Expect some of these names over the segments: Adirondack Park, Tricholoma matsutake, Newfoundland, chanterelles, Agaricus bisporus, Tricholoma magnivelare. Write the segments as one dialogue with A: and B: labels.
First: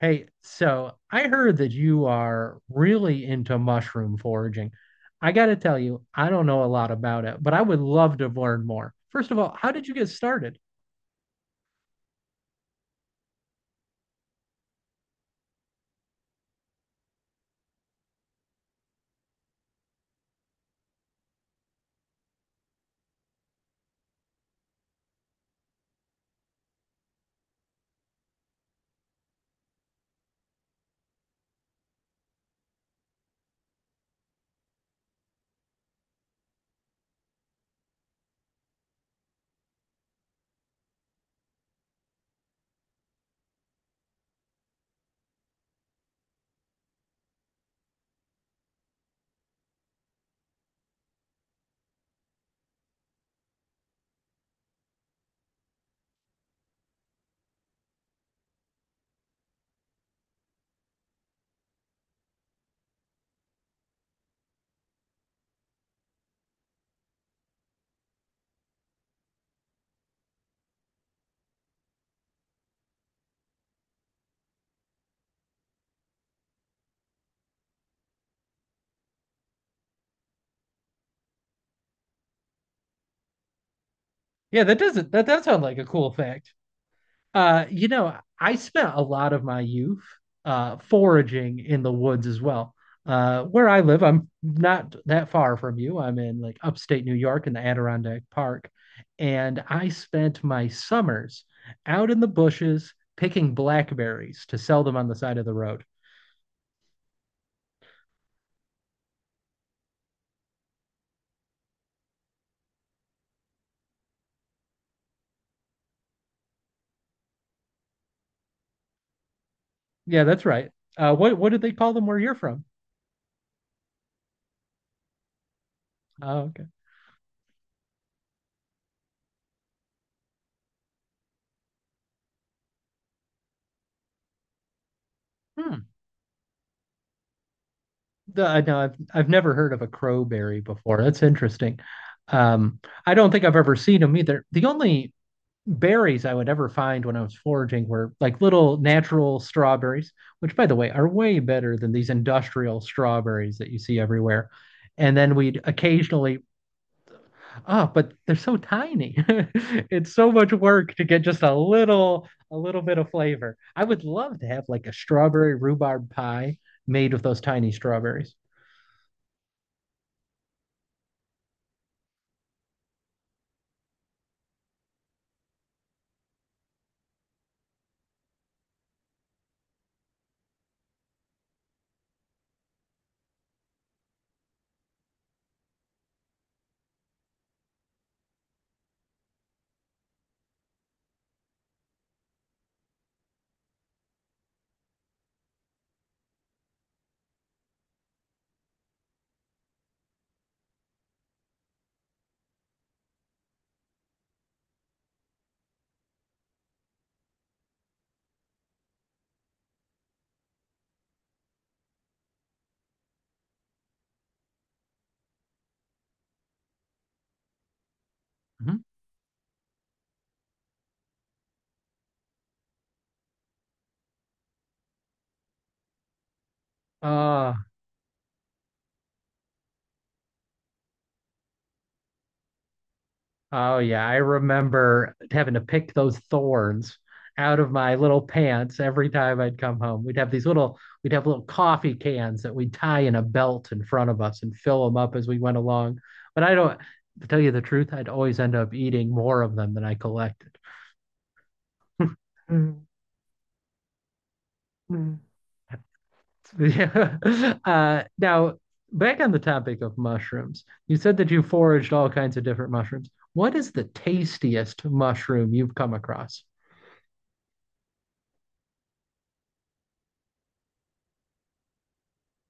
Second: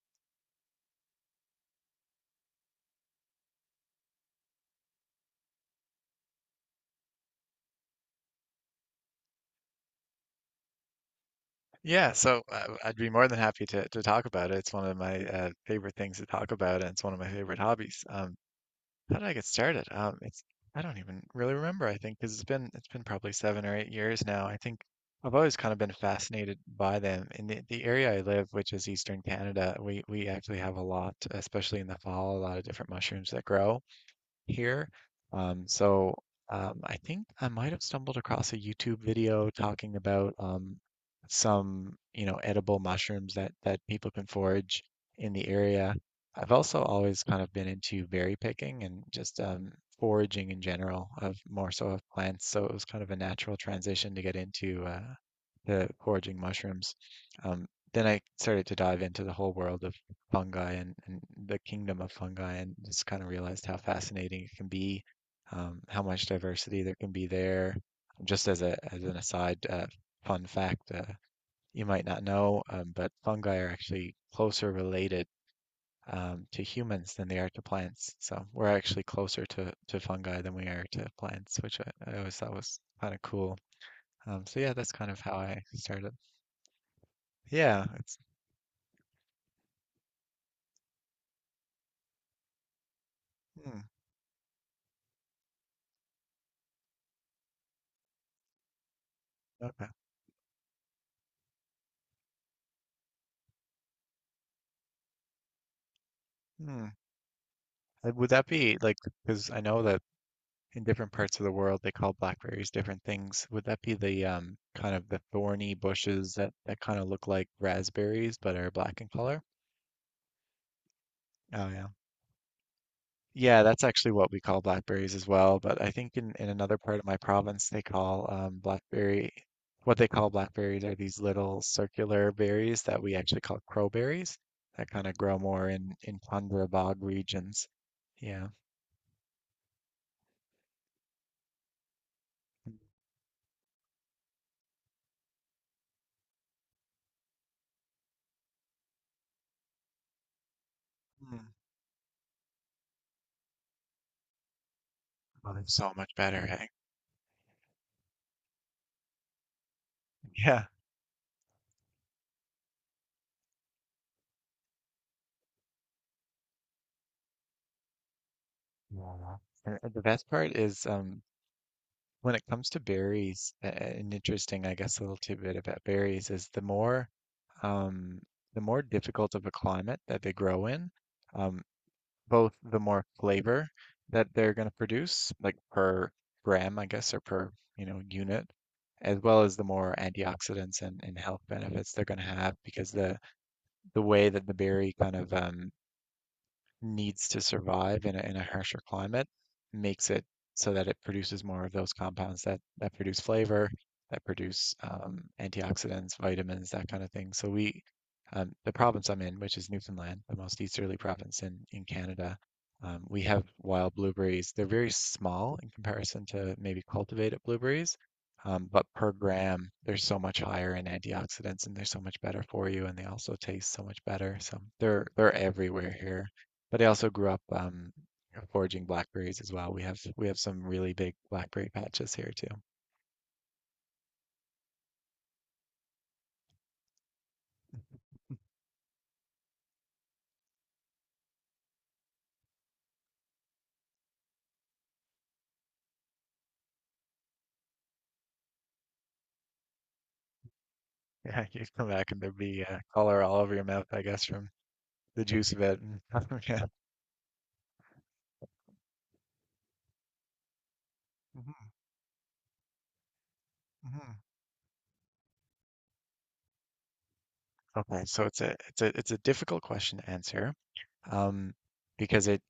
A: Hey, so I heard that you are really into mushroom foraging. I got to tell you, I don't know a lot about it, but I would love to learn more. First of all, how did you get started?
B: Yeah, so I'd be more than happy to talk about it. It's one of my favorite things to talk about, and it's one of my favorite hobbies. How did I get started? It's I don't even really remember. I think because it's been probably 7 or 8 years now. I think I've always kind of been fascinated by them. In the area I live, which is Eastern Canada, we actually have a lot, especially in the fall, a lot of different mushrooms that grow here. Um, so I think I might have stumbled across a YouTube video talking about some, you know, edible mushrooms that people can forage in the area. I've also always kind of been into berry picking and just foraging in general, of more so of plants. So it was kind of a natural transition to get into the foraging mushrooms. Um, then I started to dive into the whole world of fungi and the kingdom of fungi and just kind of realized how fascinating it can be, how much diversity there can be there. Just as a as an aside, fun fact, you might not know, but fungi are actually closer related to humans than they are to plants. So we're actually closer to fungi than we are to plants, which I always thought was kind of cool. So
A: Yeah,
B: yeah,
A: that
B: that's kind
A: doesn't
B: of
A: that
B: how
A: does sound
B: I
A: like a cool
B: started.
A: fact. Uh,
B: Yeah,
A: you know,
B: it's
A: I spent a lot of my youth foraging in the woods as well. Where I
B: hmm,
A: live, I'm not that far from you. I'm in like upstate New York in the Adirondack Park, and
B: okay.
A: I spent my summers out in the bushes picking blackberries to sell them on the side of the road.
B: Hmm. Would that be like, because I know that in different parts of the world they call blackberries different things. Would that be the kind of the thorny bushes that kind of look like raspberries but are black in color?
A: Yeah, that's right. What did
B: Oh
A: they
B: yeah.
A: call them where you're from?
B: Yeah, that's actually what we call blackberries as well, but I think in
A: Oh, okay.
B: another part of my province they call blackberry what they call blackberries are these little circular berries that we actually call crowberries that kind of grow more
A: Hmm.
B: in tundra bog regions. Yeah.
A: I know I've never heard of a crowberry before. That's interesting. Um, I don't think I've ever seen them either. The only berries I would ever find when I was foraging were like little natural strawberries, which, by the way, are way
B: Mm.
A: better than these industrial strawberries that you see everywhere. And then
B: Well,
A: we'd
B: it's so much
A: occasionally,
B: better, eh?
A: oh, but they're so tiny. It's so much
B: Yeah.
A: work to get just a little bit of flavor. I would love to have like a strawberry rhubarb pie made with those tiny strawberries.
B: Yeah. And the best part is when it comes to berries, an interesting, I guess, little tidbit about berries is um, the more difficult of a climate that they grow in, um, both the more flavor that they're going to produce, like per gram, I guess, or per, you know, unit, as well as the more antioxidants and health benefits they're going to have because the way that the berry kind of needs to survive in a harsher climate makes it so that it produces more of those compounds that produce flavor, that produce antioxidants, vitamins, that kind of thing. The province I'm in, which is Newfoundland, the most easterly province in Canada, we have wild blueberries. They're very small in comparison to maybe cultivated blueberries,
A: Mhm.
B: but per gram, they're so much higher in antioxidants and they're so much better for you, and they also taste so much better. So they're everywhere here. But I also grew up
A: Ah.
B: foraging blackberries as well. We have some really big blackberry patches here too.
A: Oh yeah, I remember having to pick those thorns out of my little pants every time I'd come home. We'd have these little we'd have little coffee cans that we'd tie in a belt in front of us and fill them up as we went along. But I don't, to tell you the truth, I'd always end up eating more of them than I collected.
B: Yeah, you come back and there'd be
A: Mhm.
B: color all over your mouth, I guess, from the juice of it. Yeah.
A: Yeah. Now, back on the topic of mushrooms, you said that you
B: Mhm,
A: foraged all kinds of different mushrooms. What is the
B: mhm.
A: tastiest mushroom you've come across?
B: Okay, so it's a it's a it's a difficult question to answer, um, because it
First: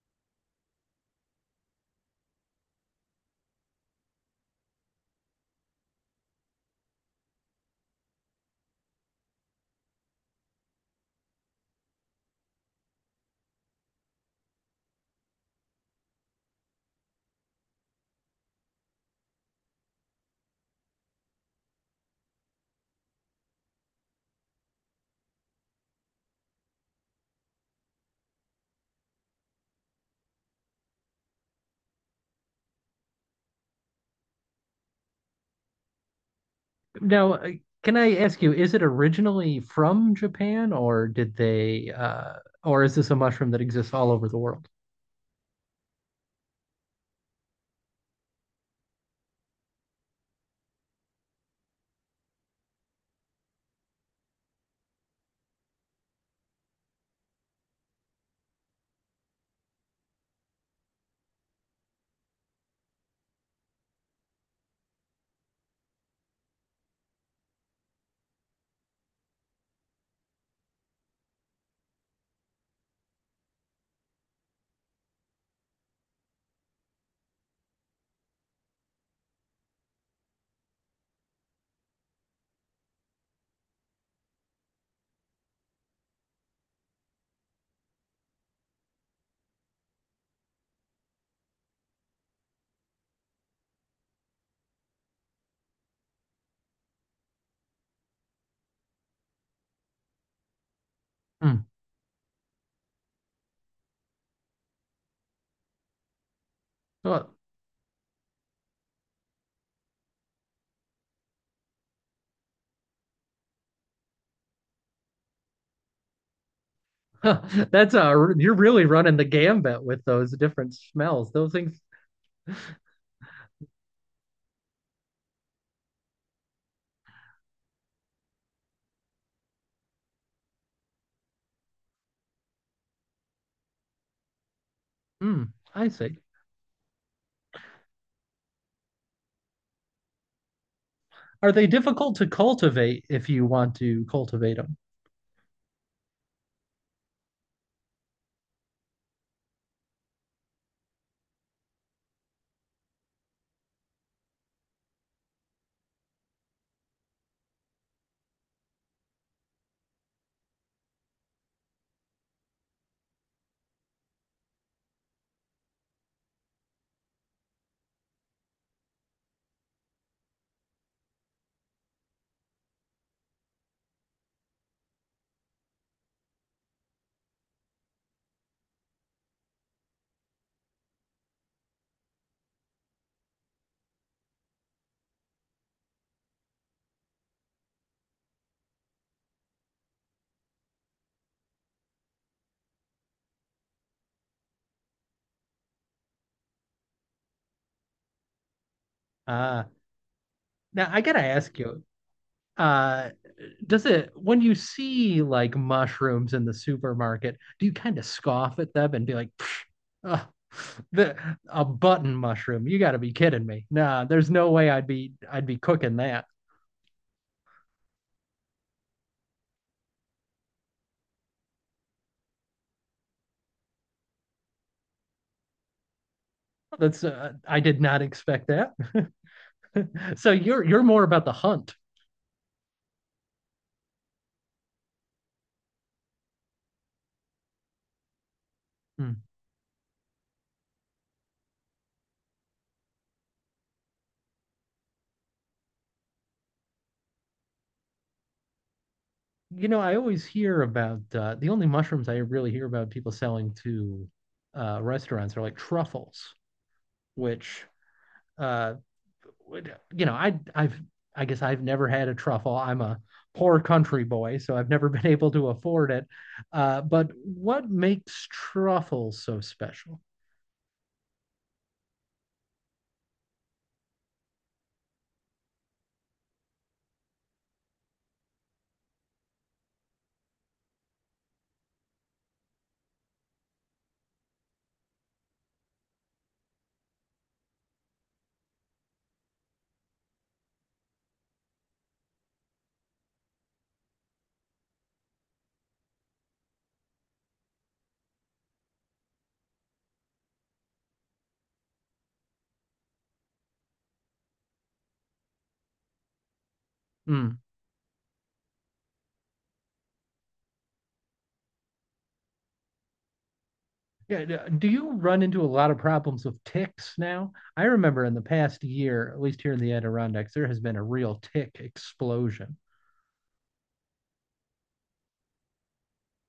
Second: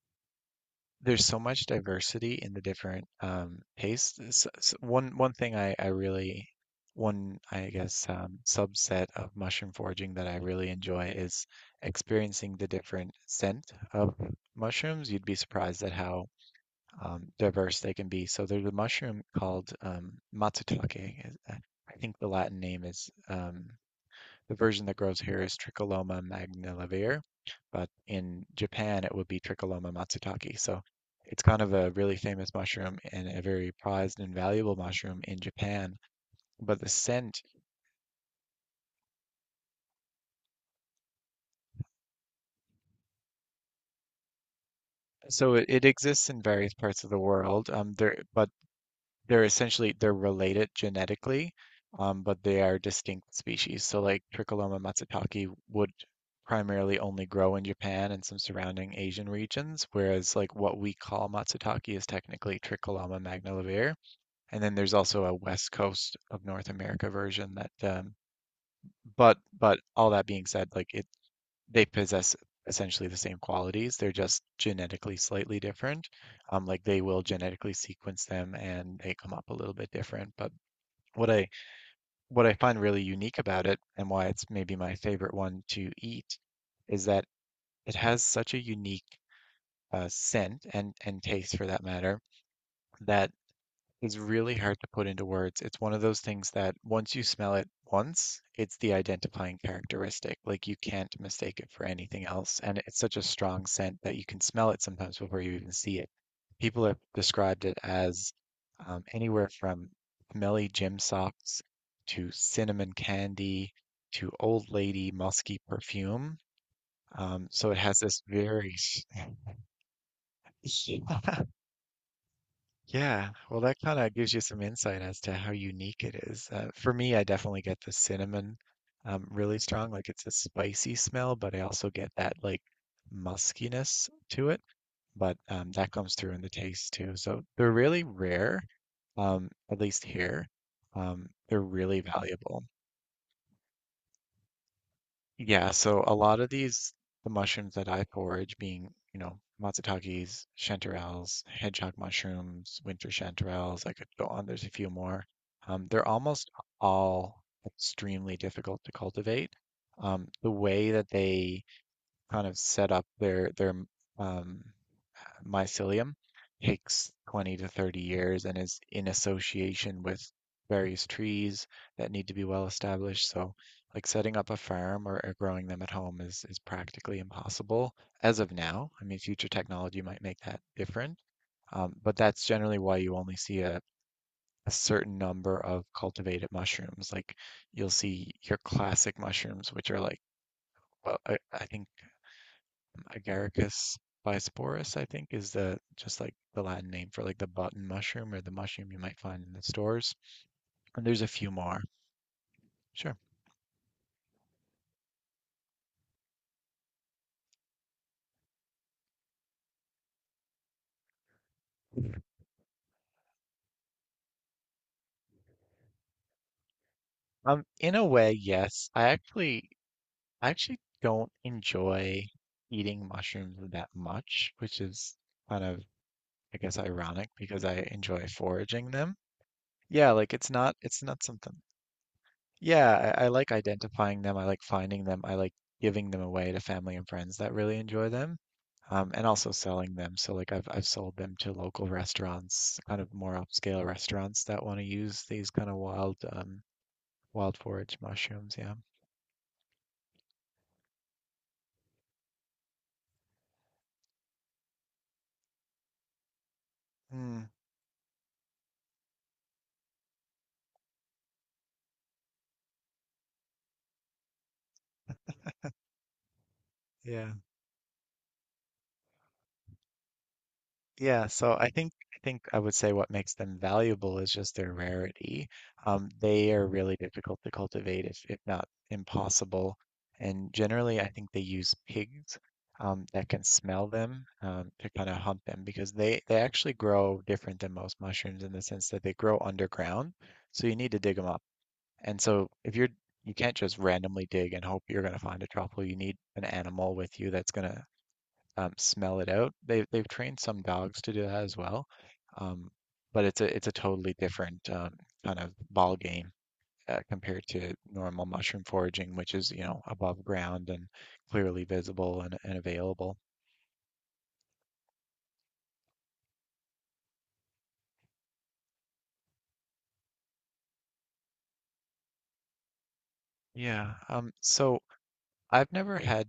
B: there's so much diversity in the different tastes. One thing I really one I guess subset of mushroom foraging that I really enjoy is experiencing the different scent of mushrooms. You'd be surprised at how diverse they can be. So there's a mushroom called matsutake. I think the Latin name is the version that grows here is Tricholoma magnivelare, but in Japan it would be Tricholoma matsutake. So it's kind of a really famous mushroom and a very prized and valuable mushroom in Japan. But the
A: Now,
B: scent,
A: uh, can I ask you, is it originally from Japan or did they or is this a mushroom that exists all over the world?
B: it exists in various parts of the world. But they're essentially they're related genetically, but they are distinct species. So like Tricholoma matsutake would primarily only grow in Japan and some surrounding Asian regions, whereas like what we call matsutake is technically Tricholoma magnivelare. And then there's also a West Coast of North America version that but all that being said, like it they possess essentially the same qualities. They're just genetically slightly different. Like they will genetically sequence them and they come up a little bit different. But what I what I find really unique about it and why it's maybe my favorite one to eat is that it has such a unique scent and taste for that matter that is really hard to put into words. It's one of those things that once you smell it once, it's the identifying characteristic. Like you can't mistake
A: Hmm.
B: it for anything else. And it's such a strong scent that you can smell it sometimes before you even see it. People have
A: Well,
B: described it as anywhere from smelly gym socks to cinnamon candy to old lady musky perfume. So it
A: that's
B: has this
A: a you're
B: very
A: really running the gambit with those different smells. Those things.
B: yeah, well, that kind of gives you some insight as to how unique it is. For me, I definitely get the cinnamon really strong. Like it's a spicy smell, but I also get that like muskiness to it. But
A: Hmm, I
B: that comes
A: see.
B: through in the taste too. So they're really rare, at least here.
A: Are
B: They're
A: they
B: really
A: difficult to
B: valuable.
A: cultivate if you want to cultivate them?
B: Yeah, so a lot of these, the mushrooms that I forage being, you know, matsutakis, chanterelles, hedgehog mushrooms, winter chanterelles, I could go on, there's a few more. They're almost all extremely difficult to cultivate. The way that they kind of set up their um, mycelium takes 20 to 30 years and is in association with various trees that need to be well established. So, like setting up a farm or growing them at home is practically impossible as of now. I mean, future technology might make that different, but that's generally why you only see a certain number of cultivated mushrooms. Like you'll see your classic mushrooms, which are like, well, I think Agaricus bisporus, I think, is the just like the Latin name for like the button mushroom or the mushroom you might find in the
A: Ah,
B: stores.
A: now I
B: And there's
A: gotta
B: a few
A: ask you,
B: more.
A: uh,
B: Sure.
A: does it when you see like mushrooms in the supermarket, do you kind of scoff at them and be like, "Pfft, the, a button mushroom, you got to be kidding me, nah, there's no way I'd be cooking that.
B: In a way, yes. I actually don't enjoy eating mushrooms that much, which is kind of, I guess,
A: That's
B: ironic
A: I
B: because I
A: did not
B: enjoy
A: expect that."
B: foraging them. Yeah,
A: So
B: like
A: you're you're more
B: it's
A: about
B: not
A: the
B: something.
A: hunt.
B: Yeah, I like identifying them. I like finding them. I like giving them away to family and friends that really enjoy them.
A: Hmm.
B: And also selling them. So like I've sold them to local restaurants, kind of more upscale restaurants that want to use these kind of wild wild forage mushrooms. Yeah.
A: You know, I always hear about, the only mushrooms I really hear about people selling to restaurants are like truffles,
B: Mm,
A: which uh, you know, I guess I've never had a truffle. I'm a poor country boy, so I've never been able to afford it. But
B: yeah.
A: what makes truffles so special?
B: Yeah, so I think I would say what makes them valuable is just their rarity. They are really difficult to cultivate, if not impossible. And generally, I think they use pigs that can smell them to kind of hunt them because they actually grow different than most mushrooms in the sense that they grow underground, so you need to dig them up. And so if you're you can't just randomly dig and hope you're going to find a truffle. You need an animal with you that's going to smell it out. They've trained some dogs to do that as well, um, but it's a totally different kind of ball game
A: Mm.
B: compared to normal mushroom foraging, which is you know above ground and clearly visible and available.
A: Yeah, do you run into a lot of problems with ticks now? I remember in the past year, at least here in the Adirondacks, there has been a real tick explosion.
B: Yeah. So I've never had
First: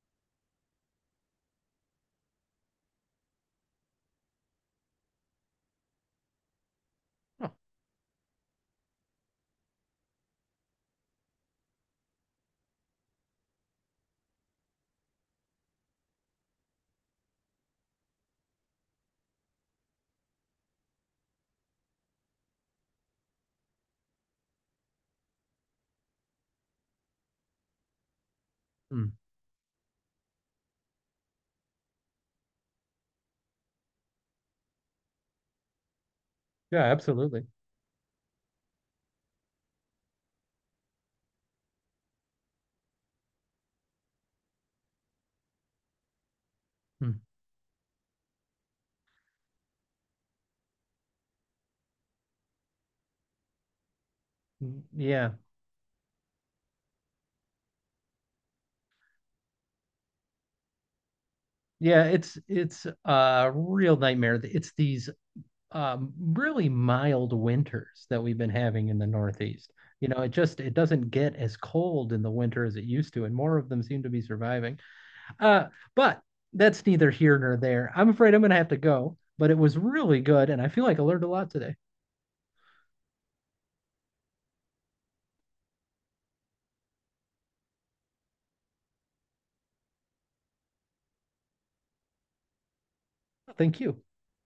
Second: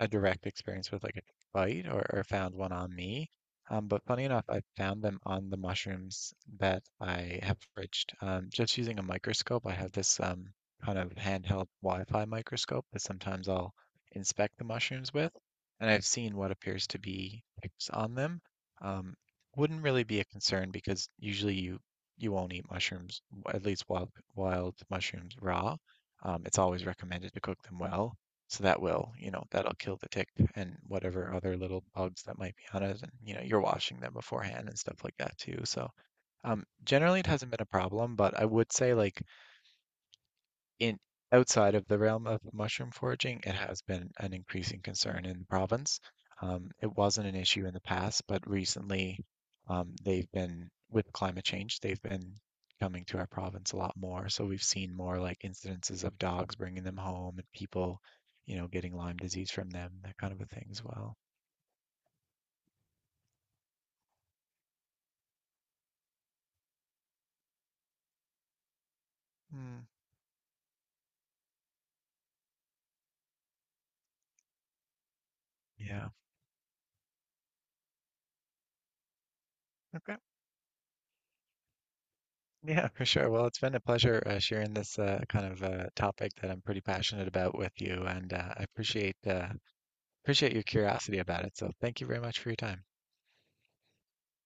B: a direct experience with like a bite or found one on me. But funny enough, I found them on the mushrooms that I
A: Oh,
B: have fridged. Just using a microscope, I have this kind of handheld Wi-Fi microscope that sometimes I'll inspect the mushrooms with, and I've seen what appears to be ticks on them. Um, wouldn't really be a concern because usually you won't eat mushrooms, at least wild mushrooms raw. It's always recommended to cook them well. So that
A: mm.
B: will, you know, that'll kill the tick and whatever other little bugs that might be on it. And, you know, you're washing them beforehand and stuff like that too. So,
A: Yeah,
B: generally it
A: absolutely.
B: hasn't been a problem, but I would say like in outside of the realm of mushroom foraging, it has been an increasing concern in the province. It
A: Mm.
B: wasn't an issue in the past, but recently with climate change, they've been coming to our province a lot more. So we've seen more
A: Yeah.
B: like incidences of dogs bringing them home and people, you know, getting Lyme disease from them, that kind of a thing as well.
A: Yeah, it's a real nightmare. It's these really mild winters that we've been having in the Northeast.
B: Mm,
A: You know, it just it doesn't get as cold in the winter as it used to, and more of them seem to be surviving. Uh,
B: yeah.
A: but that's neither here nor there. I'm afraid I'm gonna have to go, but it was
B: Okay.
A: really good, and I feel like I learned a lot today.
B: Yeah, for sure. Well, it's been a pleasure sharing this topic that I'm pretty passionate about with you, and I appreciate appreciate your curiosity about it. So thank you very much for your time.
A: Thank you.